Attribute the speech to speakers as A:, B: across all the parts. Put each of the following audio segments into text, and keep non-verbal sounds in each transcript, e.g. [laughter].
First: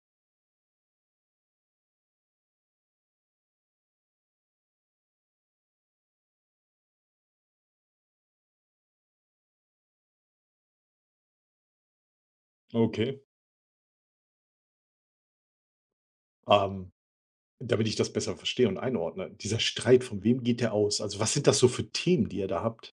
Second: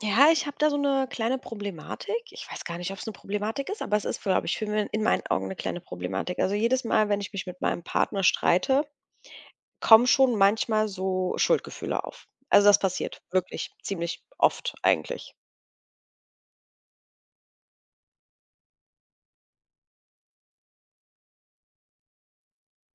A: Ja, ich habe da so eine kleine Problematik. Ich weiß gar nicht, ob es eine Problematik ist, aber es ist, glaube ich, für mich in meinen Augen eine kleine Problematik. Also, jedes Mal, wenn ich mich mit meinem Partner streite, kommen schon manchmal so Schuldgefühle auf. Also, das
B: Okay.
A: passiert wirklich ziemlich oft eigentlich.
B: Ähm, damit ich das besser verstehe und einordne, dieser Streit, von wem geht der aus? Also, was sind das so für Themen, die ihr da habt?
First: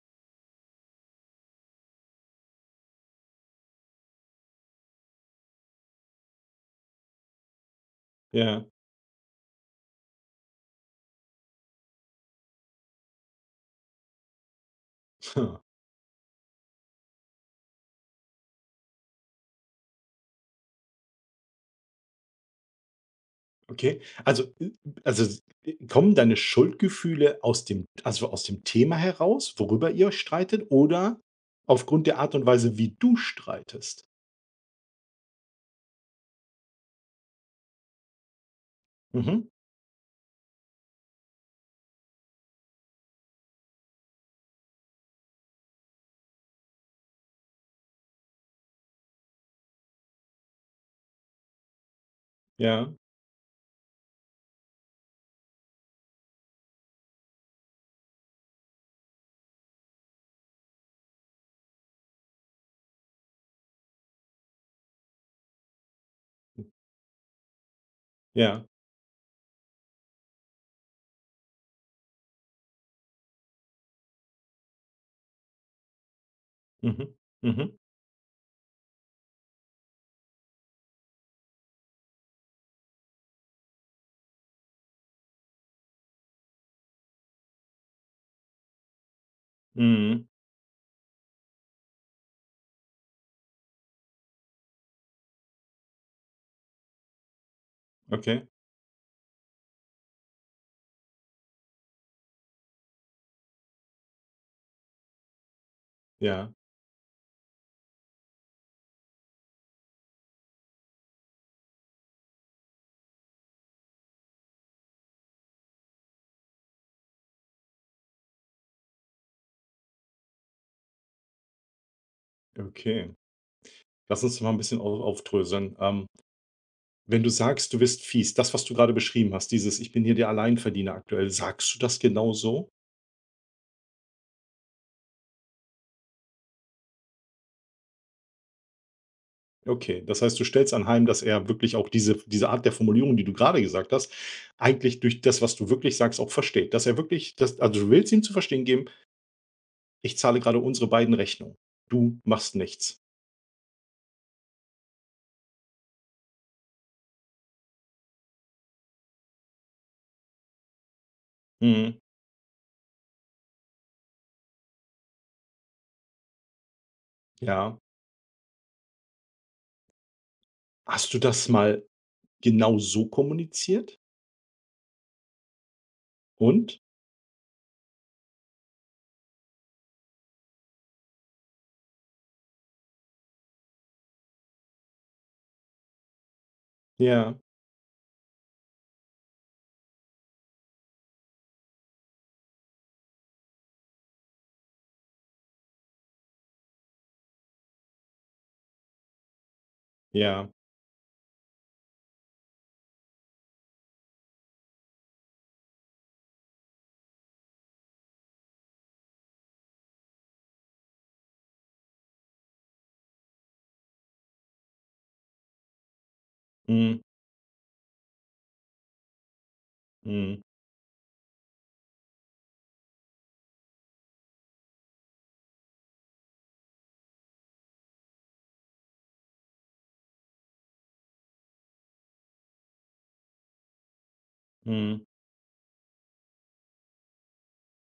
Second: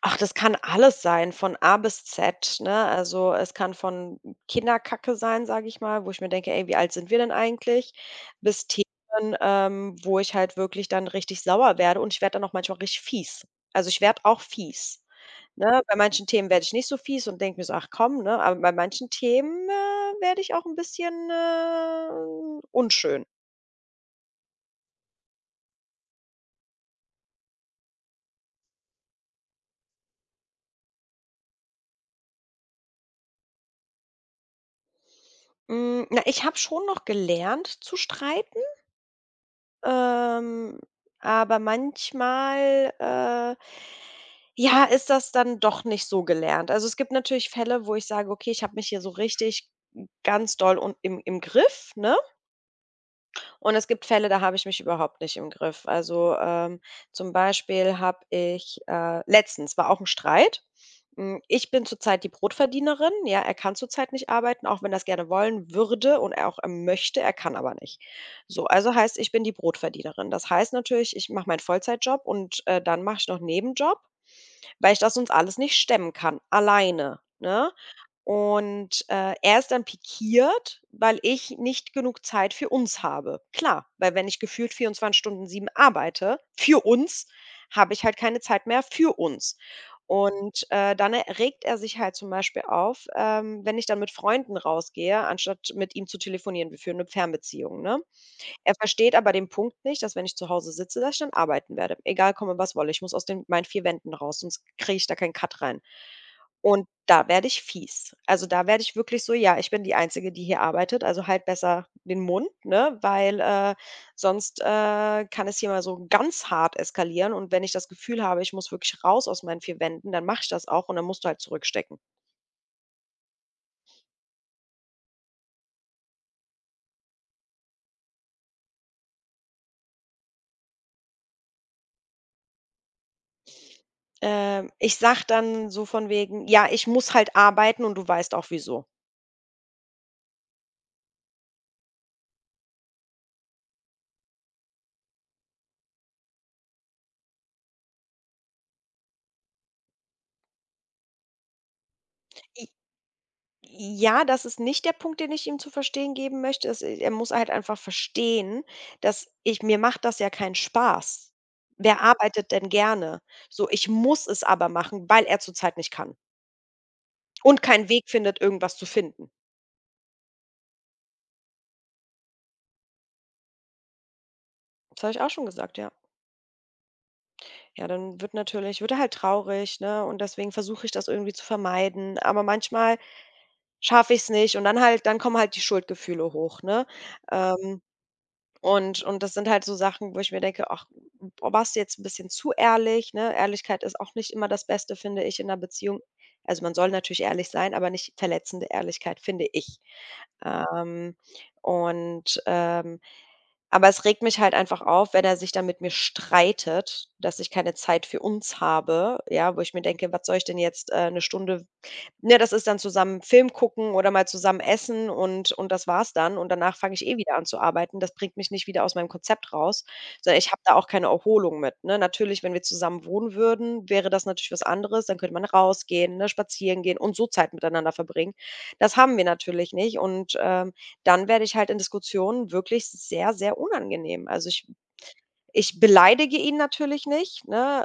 A: Ach, das kann alles sein, von A bis Z, ne? Also, es kann von Kinderkacke sein, sage ich mal, wo ich mir denke: „Ey, wie alt sind wir denn eigentlich?“ Bis
B: Ja.
A: Themen, wo ich halt wirklich dann richtig sauer werde und ich werde dann auch manchmal richtig fies. Also, ich werde auch fies,
B: Ha,
A: ne? Bei manchen Themen werde ich nicht so fies und denke mir so: „Ach komm“, ne? Aber bei manchen Themen, werde ich auch ein bisschen, unschön.
B: okay. Also, kommen deine Schuldgefühle aus dem also, aus dem Thema heraus, worüber ihr euch streitet oder aufgrund der Art und Weise, wie du streitest?
A: Hm, na, ich habe schon noch gelernt zu streiten.
B: Mhm.
A: Ähm, aber manchmal, ja, ist das dann doch nicht so gelernt. Also, es gibt natürlich Fälle, wo ich sage: „Okay, ich habe mich hier so richtig hm, ganz doll und im Griff“, ne?
B: Ja,
A: Und es gibt Fälle, da habe ich mich überhaupt nicht im Griff. Also, zum Beispiel habe ich, letztens war auch ein Streit. Hm, ich bin zurzeit die Brotverdienerin. Ja, er kann zurzeit nicht arbeiten, auch wenn er's gerne wollen würde und er auch, möchte, er kann aber nicht.
B: ja.
A: So, also heißt, ich bin die Brotverdienerin. Das heißt natürlich, ich mache meinen Vollzeitjob und, dann mache ich noch 'n Nebenjob, weil ich das sonst alles nicht stemmen kann,
B: Mhm.
A: alleine, ne?
B: Mhm.
A: Und, er ist dann pikiert, weil ich nicht genug Zeit für uns habe. Klar, weil wenn ich gefühlt 24 Stunden 7 arbeite für uns, habe ich halt keine Zeit mehr für uns.
B: Mhm.
A: Und, dann regt er sich halt zum Beispiel auf, wenn ich dann mit Freunden rausgehe, anstatt mit ihm zu telefonieren. Wir führen eine Fernbeziehung, ne?
B: Okay.
A: Er versteht aber den Punkt nicht, dass wenn ich zu Hause sitze, dass ich dann arbeiten werde. Egal komme, was wolle. Ich muss aus den meinen 4 Wänden raus, sonst kriege ich da keinen Cut rein.
B: Ja,
A: Und da werde ich fies. Also, da werde ich wirklich so: „Ja, ich bin die Einzige, die hier arbeitet, also halt besser den Mund, ne, weil, sonst, kann es hier mal so ganz hart eskalieren und wenn ich das Gefühl habe, ich muss wirklich raus aus meinen 4 Wänden, dann mache ich das auch und dann musst du halt zurückstecken.“
B: okay. Lass uns mal ein bisschen au aufdröseln. Wenn du sagst, du bist fies, das, was du gerade beschrieben hast, dieses „Ich bin hier der Alleinverdiener aktuell“, sagst du das genau so?
A: Ich sag dann so von wegen: „Ja, ich muss halt arbeiten und du weißt auch wieso.“
B: Okay, das heißt, du stellst anheim, dass er wirklich auch diese Art der Formulierung, die du gerade gesagt hast, eigentlich durch das, was du wirklich sagst, auch versteht. Dass er wirklich das also, du willst ihm zu verstehen geben: „Ich zahle gerade unsere beiden Rechnungen. Du machst
A: I
B: nichts.“
A: Ja, das ist nicht der Punkt, den ich ihm zu verstehen geben möchte. Es er muss halt einfach verstehen, dass ich mir macht das ja keinen Spaß.
B: Mhm,
A: Wer arbeitet denn gerne? So, ich muss es aber machen, weil er zurzeit nicht kann und
B: ja.
A: keinen Weg findet, irgendwas zu finden.
B: Hast du das mal genau so kommuniziert?
A: Das habe ich auch schon gesagt, ja.
B: Und?
A: Ja, dann wird er halt traurig, ne, und deswegen versuche ich das irgendwie zu vermeiden, aber manchmal schaffe ich es nicht und dann kommen halt die Schuldgefühle hoch, ne?
B: Ja,
A: Ähm und das sind halt so Sachen, wo ich mir denke: „Ach, boah, warst du jetzt ein bisschen zu ehrlich“, ne? Ehrlichkeit ist auch nicht immer das Beste, finde ich, in 'ner Beziehung. Also, man soll natürlich ehrlich sein, aber nicht verletzende Ehrlichkeit, finde ich.
B: ja.
A: Ähm, und, ähm aber es regt mich halt einfach auf, wenn er sich dann mit mir streitet, dass ich keine Zeit für uns habe, ja, wo ich mir denke: „Was soll ich denn jetzt, 'ne Stunde Ne, das ist dann zusammen Film gucken oder mal zusammen essen und das war's dann. Und danach fange
B: Mhm,
A: ich eh wieder an zu arbeiten. Das bringt mich nicht wieder aus meinem Konzept raus, sondern
B: mhm,
A: ich habe da auch keine Erholung mit, ne? Natürlich, wenn wir zusammen wohnen würden, wäre das natürlich was anderes. Dann könnte man rausgehen, ne, spazieren gehen und so Zeit miteinander verbringen. Das haben wir natürlich nicht und, dann werde ich halt in Diskussionen wirklich sehr, sehr unangenehm. Also, ich
B: mhm.
A: ich beleidige ihn natürlich nicht, ne?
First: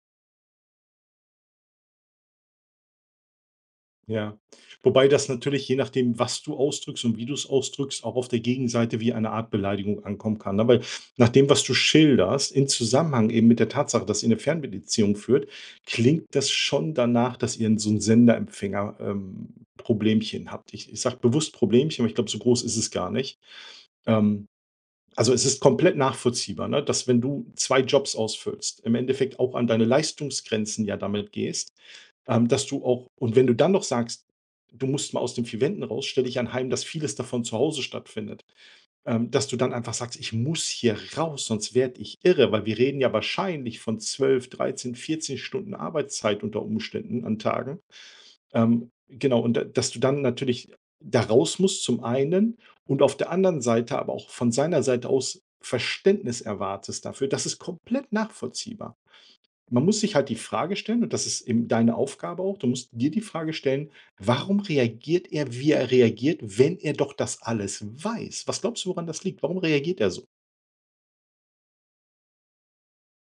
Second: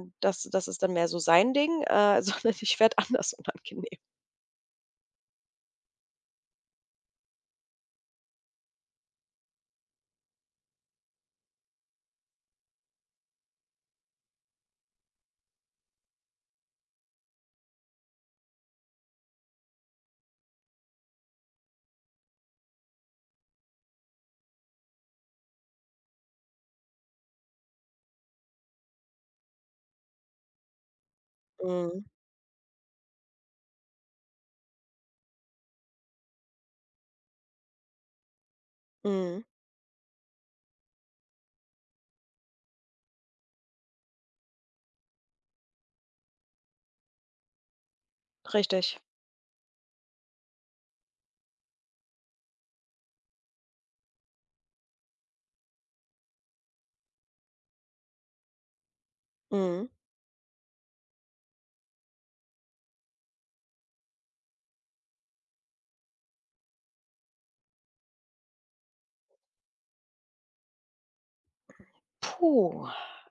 A: Das ist dann mehr so sein Ding, [laughs] sondern ich werde anders unangenehm.
B: Ja. Wobei das natürlich, je nachdem, was du ausdrückst und wie du es ausdrückst, auch auf der Gegenseite wie eine Art Beleidigung ankommen kann. Aber nach dem, was du schilderst, in Zusammenhang eben mit der Tatsache, dass ihr 'ne Fernbeziehung führt, klingt das schon danach, dass ihr so ein Senderempfänger Problemchen habt. Ich sage bewusst Problemchen, aber ich glaube, so groß ist es gar nicht. Ähm also, es ist komplett nachvollziehbar, ne, dass wenn du 2 Jobs ausfüllst, im Endeffekt auch an deine Leistungsgrenzen ja damit gehst,
A: Mhm,
B: dass du auch und wenn du dann noch sagst, du musst mal aus den 4 Wänden raus, stelle ich anheim, dass vieles davon zu Hause stattfindet,
A: mhm,
B: dass du dann einfach sagst: „Ich muss hier raus, sonst werde ich irre“, weil wir reden ja wahrscheinlich von 12, 13, 14 Stunden Arbeitszeit unter Umständen an Tagen.
A: richtig.
B: Genau, und da dass du dann natürlich da raus musst zum einen und auf der anderen Seite aber auch von seiner Seite aus Verständnis erwartest dafür. Das ist komplett nachvollziehbar. Man
A: Mhm.
B: muss sich halt die Frage stellen, und das ist eben deine Aufgabe auch, du musst dir die Frage stellen, warum reagiert er, wie er reagiert, wenn er doch das alles weiß? Was glaubst du, woran das liegt? Warum reagiert er so?
A: Puh.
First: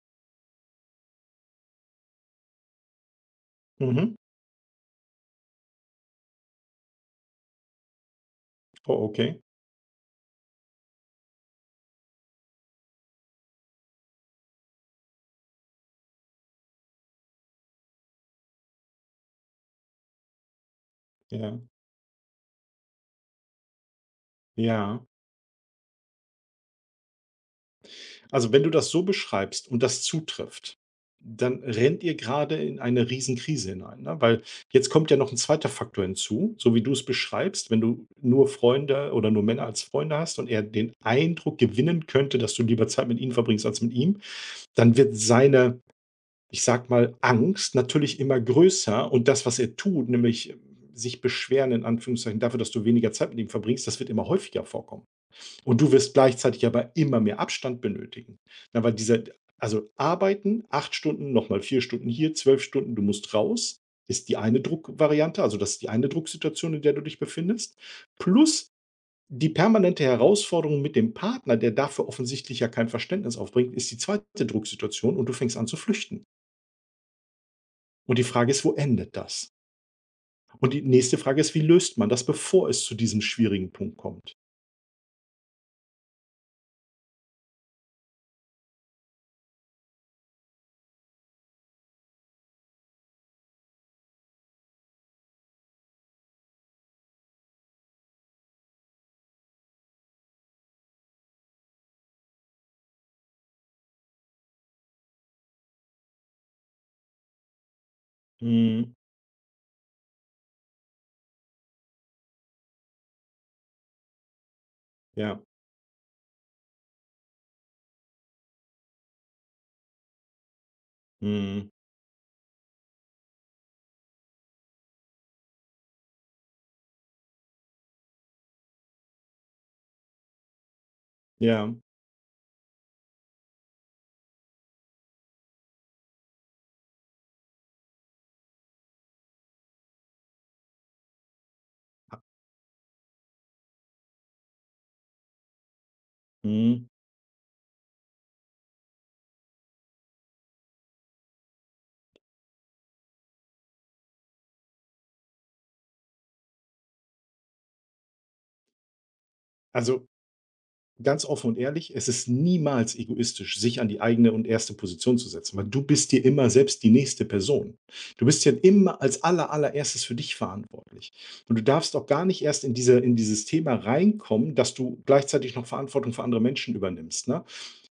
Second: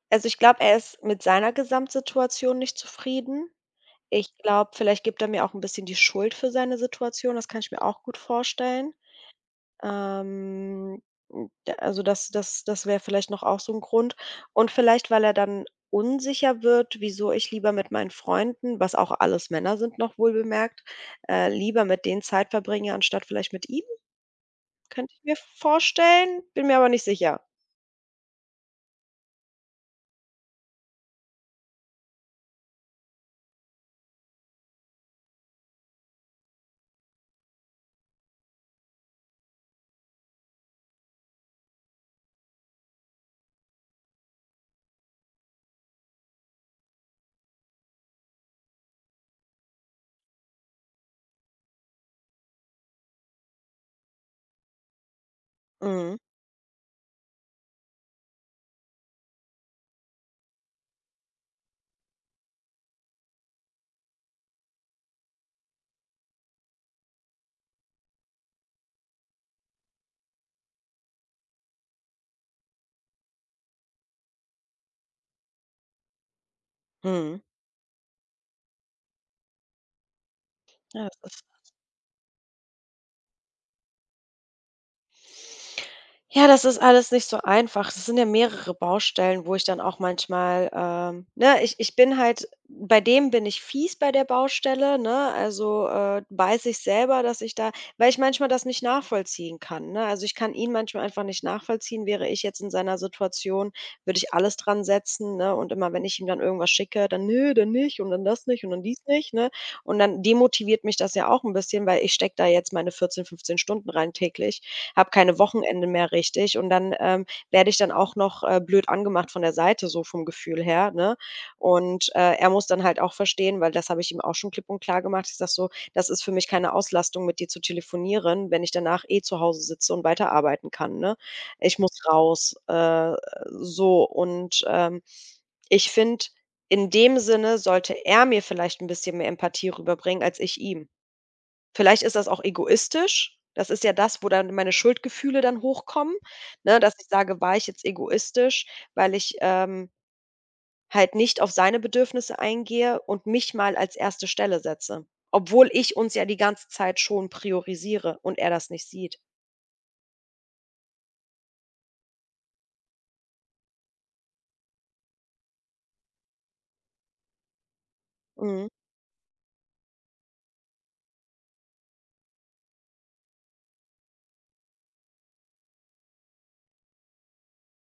A: Also, ich glaube, er ist mit seiner Gesamtsituation nicht zufrieden.
B: Mhm.
A: Ich glaube, vielleicht gibt er mir auch ein bisschen die Schuld für seine Situation. Das kann ich mir auch gut vorstellen.
B: Oh, okay.
A: Ähm, das wäre vielleicht noch auch so ein Grund. Und vielleicht, weil er dann unsicher wird, wieso ich lieber mit meinen Freunden, was auch alles Männer sind noch wohlbemerkt,
B: Ja.
A: lieber mit denen Zeit verbringe, anstatt vielleicht mit ihm,
B: Ja.
A: könnte ich mir vorstellen, bin mir aber nicht sicher.
B: Also, wenn du das so beschreibst und das zutrifft, dann rennt ihr gerade in eine Riesenkrise hinein, ne? Weil jetzt kommt ja noch ein zweiter Faktor hinzu, so wie du es beschreibst, wenn du nur Freunde oder nur Männer als Freunde hast und er den Eindruck gewinnen könnte, dass du lieber Zeit mit ihnen verbringst als mit ihm, dann wird seine, ich sag mal, Angst natürlich immer größer und das, was er tut, nämlich sich beschweren in Anführungszeichen dafür, dass du weniger Zeit mit ihm verbringst, das wird immer häufiger vorkommen. Und du wirst
A: Mhm,
B: gleichzeitig aber immer mehr Abstand benötigen. Na, weil dieser also arbeiten, 8 Stunden, noch mal 4 Stunden hier, 12 Stunden, du musst raus, ist die eine Druckvariante, also das ist die eine Drucksituation, in der du dich befindest, plus die permanente Herausforderung mit dem Partner, der dafür offensichtlich ja kein Verständnis aufbringt, ist die zweite Drucksituation und du fängst an zu flüchten.
A: mhm.
B: Und die Frage ist, wo endet das? Und die
A: Ja,
B: nächste
A: das
B: Frage ist, wie löst man das, bevor es zu diesem schwierigen Punkt kommt?
A: Ja, das ist alles nicht so einfach. Es sind ja mehrere Baustellen, wo ich dann auch manchmal, ne, ich bin halt, bei dem bin ich fies bei der Baustelle, ne? Also weiß ich selber, dass ich da, weil ich manchmal das nicht nachvollziehen kann. Ne? Also ich kann ihn manchmal einfach nicht nachvollziehen. Wäre ich jetzt in seiner Situation, würde ich alles dran setzen, ne? Und immer wenn ich ihm dann irgendwas schicke, dann nö, dann nicht und dann das nicht und dann
B: Mhm.
A: dies nicht, ne? Und dann demotiviert mich das ja auch ein bisschen, weil ich stecke da jetzt meine 14 15 Stunden rein täglich habe keine
B: Ja.
A: Wochenende mehr richtig und dann, werde ich dann auch noch, blöd angemacht von der Seite, so vom Gefühl her, ne?
B: Mhm.
A: Und, er muss dann halt auch verstehen, weil das habe ich ihm auch schon klipp und klar gemacht. Ich sage so: „Das ist für mich keine Auslastung, mit dir zu telefonieren, wenn ich danach eh zu Hause sitze und weiterarbeiten kann, ne?
B: Ja.
A: Ich muss raus.“ so und, ich finde, in dem Sinne sollte er mir vielleicht ein bisschen mehr Empathie rüberbringen als ich ihm. Vielleicht ist das auch egoistisch. Das ist ja das, wo dann meine Schuldgefühle dann hochkommen, ne,
B: Mhm.
A: dass ich sage: „War ich jetzt egoistisch, weil ich, halt nicht auf seine Bedürfnisse eingehe und mich mal als erste Stelle setze?“ Obwohl ich uns ja die ganze Zeit schon priorisiere und er das nicht sieht.
B: Also Ganz offen und ehrlich, es ist niemals egoistisch, sich an die eigene und erste Position zu setzen, weil du bist dir immer selbst die nächste Person. Du bist ja immer als aller allererstes für dich verantwortlich. Und du darfst auch gar nicht erst in dieses Thema reinkommen, dass du gleichzeitig noch Verantwortung für andere Menschen übernimmst, ne?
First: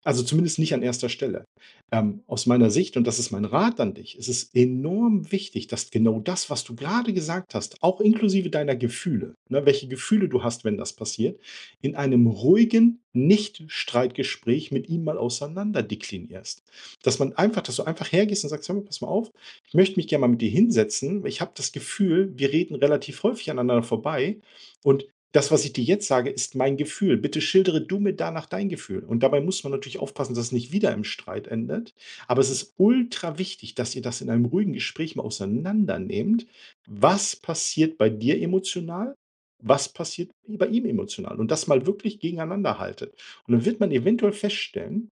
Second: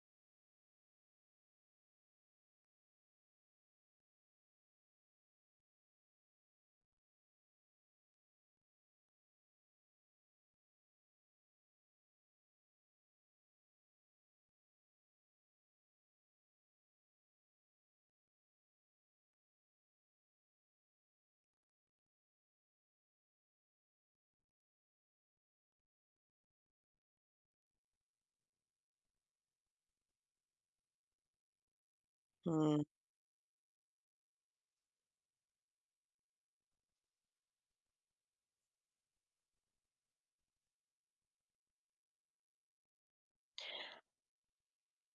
B: Also zumindest nicht an erster Stelle. Aus meiner Sicht, und das ist mein Rat an dich, ist es enorm wichtig, dass genau das, was du gerade gesagt hast, auch inklusive deiner Gefühle, ne, welche Gefühle du hast, wenn das passiert, in einem ruhigen Nicht-Streitgespräch mit ihm mal auseinander deklinierst. Dass man einfach, dass du einfach hergehst und sagst, hör mal, pass mal auf, ich möchte mich gerne mal mit dir hinsetzen. Ich habe das Gefühl, wir reden relativ häufig aneinander vorbei und das, was ich dir jetzt sage, ist mein Gefühl. Bitte schildere du mir danach dein Gefühl. Und dabei muss man natürlich aufpassen, dass es nicht wieder im Streit endet. Aber es ist
A: Mhm.
B: ultra wichtig, dass ihr das in einem ruhigen Gespräch mal auseinandernehmt. Was passiert bei dir emotional? Was passiert bei ihm emotional? Und das mal wirklich gegeneinander haltet. Und dann wird man eventuell feststellen,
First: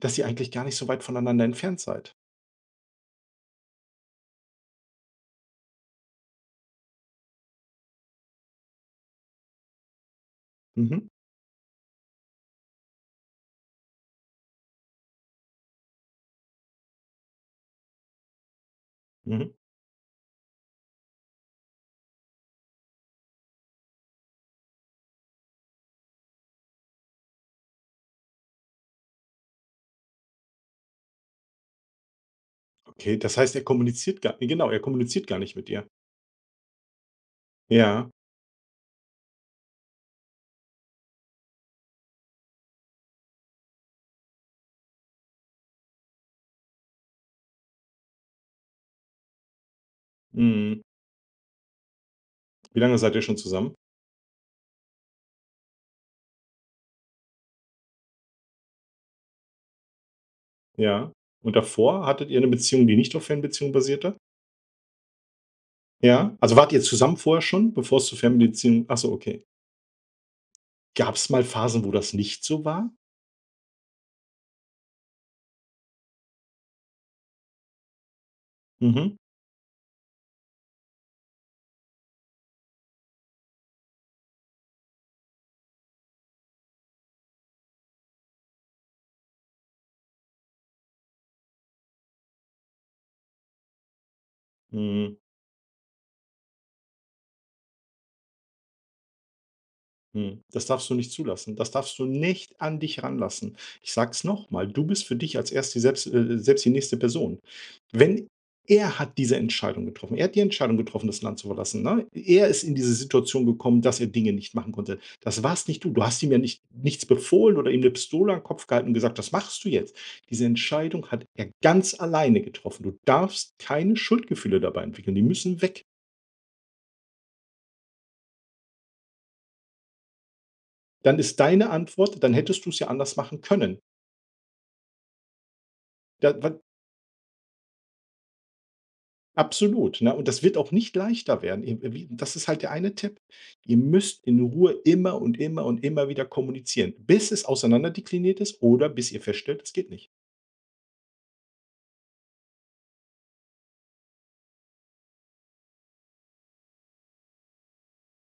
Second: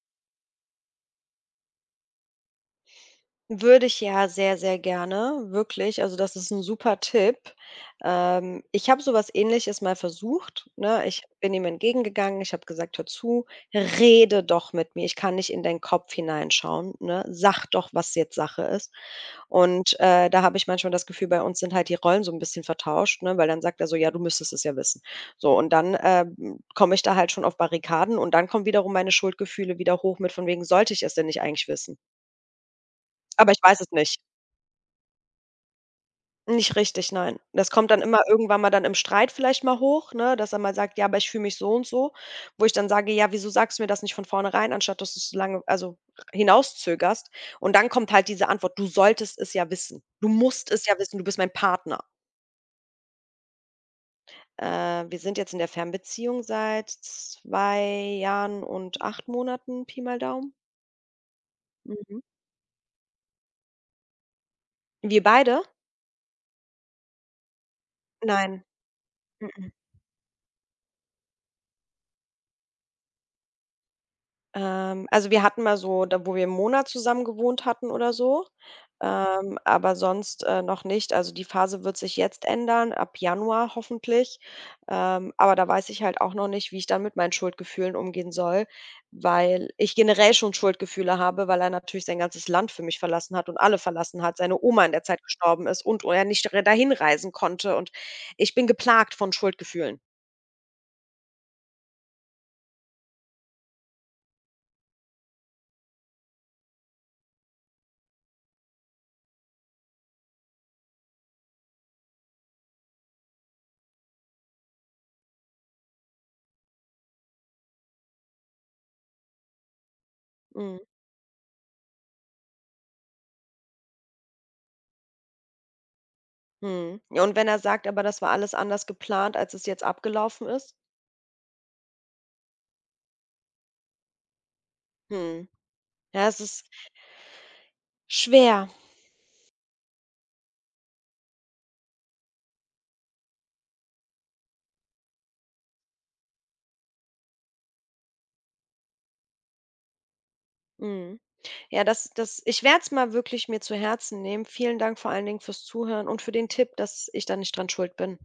B: dass ihr eigentlich gar nicht so weit voneinander entfernt seid.
A: Würde ich ja sehr, sehr gerne, wirklich. Also, das ist ein super Tipp. Ich habe sowas Ähnliches mal versucht, ne?
B: Mhm.
A: Ich bin ihm entgegengegangen. Ich habe gesagt: „Hör zu, rede doch mit mir. Ich kann nicht in deinen Kopf hineinschauen, ne? Sag doch, was jetzt Sache ist.“
B: Mhm.
A: Und, da habe ich manchmal das Gefühl, bei uns sind halt die Rollen so ein bisschen vertauscht, ne? Weil dann sagt er so: „Ja, du müsstest es ja wissen.“ So, und dann, komme ich da halt schon auf Barrikaden und dann kommen wiederum meine Schuldgefühle wieder hoch mit von wegen: „Sollte ich es denn nicht eigentlich wissen?
B: Okay, das
A: Aber
B: heißt,
A: ich
B: er
A: weiß es nicht.“
B: kommuniziert gar, genau, er kommuniziert gar nicht mit dir.
A: Nicht richtig, nein. Das kommt dann
B: Ja.
A: immer irgendwann mal dann im Streit vielleicht mal hoch, ne, dass er mal sagt: „Ja, aber ich fühle mich so und so.“ Wo ich dann sage: „Ja, wieso sagst du mir das nicht von vornherein, anstatt dass du's so lange hinauszögerst?“ Und dann kommt halt diese Antwort: „Du solltest es ja wissen. Du musst
B: Mhm.
A: es ja wissen, du bist mein Partner.“
B: Wie lange seid ihr schon zusammen?
A: Wir sind jetzt in der Fernbeziehung seit 2 Jahren und 8 Monaten, Pi mal Daumen.
B: Ja. Und davor,
A: Mhm.
B: hattet ihr eine Beziehung, die nicht auf Fernbeziehung basierte?
A: Wir beide?
B: Ja. Also, wart ihr zusammen vorher schon, bevor es zur
A: Nein.
B: Fernbeziehung ach so, okay.
A: Mm-mm.
B: Gab es mal Phasen, wo das nicht so war?
A: Also, wir hatten mal so da wo wir 'n Monat zusammen gewohnt hatten oder so,
B: Mhm.
A: aber sonst, noch nicht. Also, die Phase wird sich jetzt ändern, ab Januar hoffentlich. Aber da weiß ich halt auch noch nicht, wie ich dann mit meinen Schuldgefühlen umgehen soll, weil ich generell schon Schuldgefühle habe, weil er natürlich sein ganzes Land für mich verlassen hat und alle verlassen hat, seine Oma in der
B: Mhm.
A: Zeit gestorben ist und er nicht dahin reisen konnte und ich bin geplagt von Schuldgefühlen.
B: Mhm. Das darfst du nicht zulassen. Das darfst du nicht an dich ranlassen. Ich sag's nochmal, du bist für dich als erst die selbst, selbst die nächste Person. Wenn Er hat diese Entscheidung getroffen, er hat die Entscheidung getroffen, das Land zu verlassen. Ne? Er ist in diese Situation gekommen, dass er Dinge nicht machen konnte. Das warst nicht du. Du hast ihm ja nicht, nichts befohlen oder ihm eine Pistole an den Kopf gehalten und gesagt, das machst du jetzt. Diese
A: Mhm.
B: Entscheidung hat er ganz alleine getroffen. Du darfst keine Schuldgefühle dabei entwickeln. Die müssen weg.
A: Mhm. Ja, und wenn er sagt, aber das war alles anders geplant, als es jetzt abgelaufen ist?
B: Dann ist deine Antwort, dann hättest du es ja anders machen können.
A: Mhm. Ja,
B: Da,
A: es ist schwer.
B: Absolut, ne? Und das wird auch nicht leichter werden. Ihr wie das ist halt der eine Tipp. Ihr müsst in Ruhe immer und immer und immer wieder kommunizieren, bis es auseinander dekliniert ist oder bis ihr feststellt, es geht nicht.
A: Mhm. Ja, das das ich werde es mal wirklich mir zu Herzen nehmen. Vielen Dank vor allen Dingen fürs Zuhören und für den Tipp, dass ich da nicht dran schuld bin.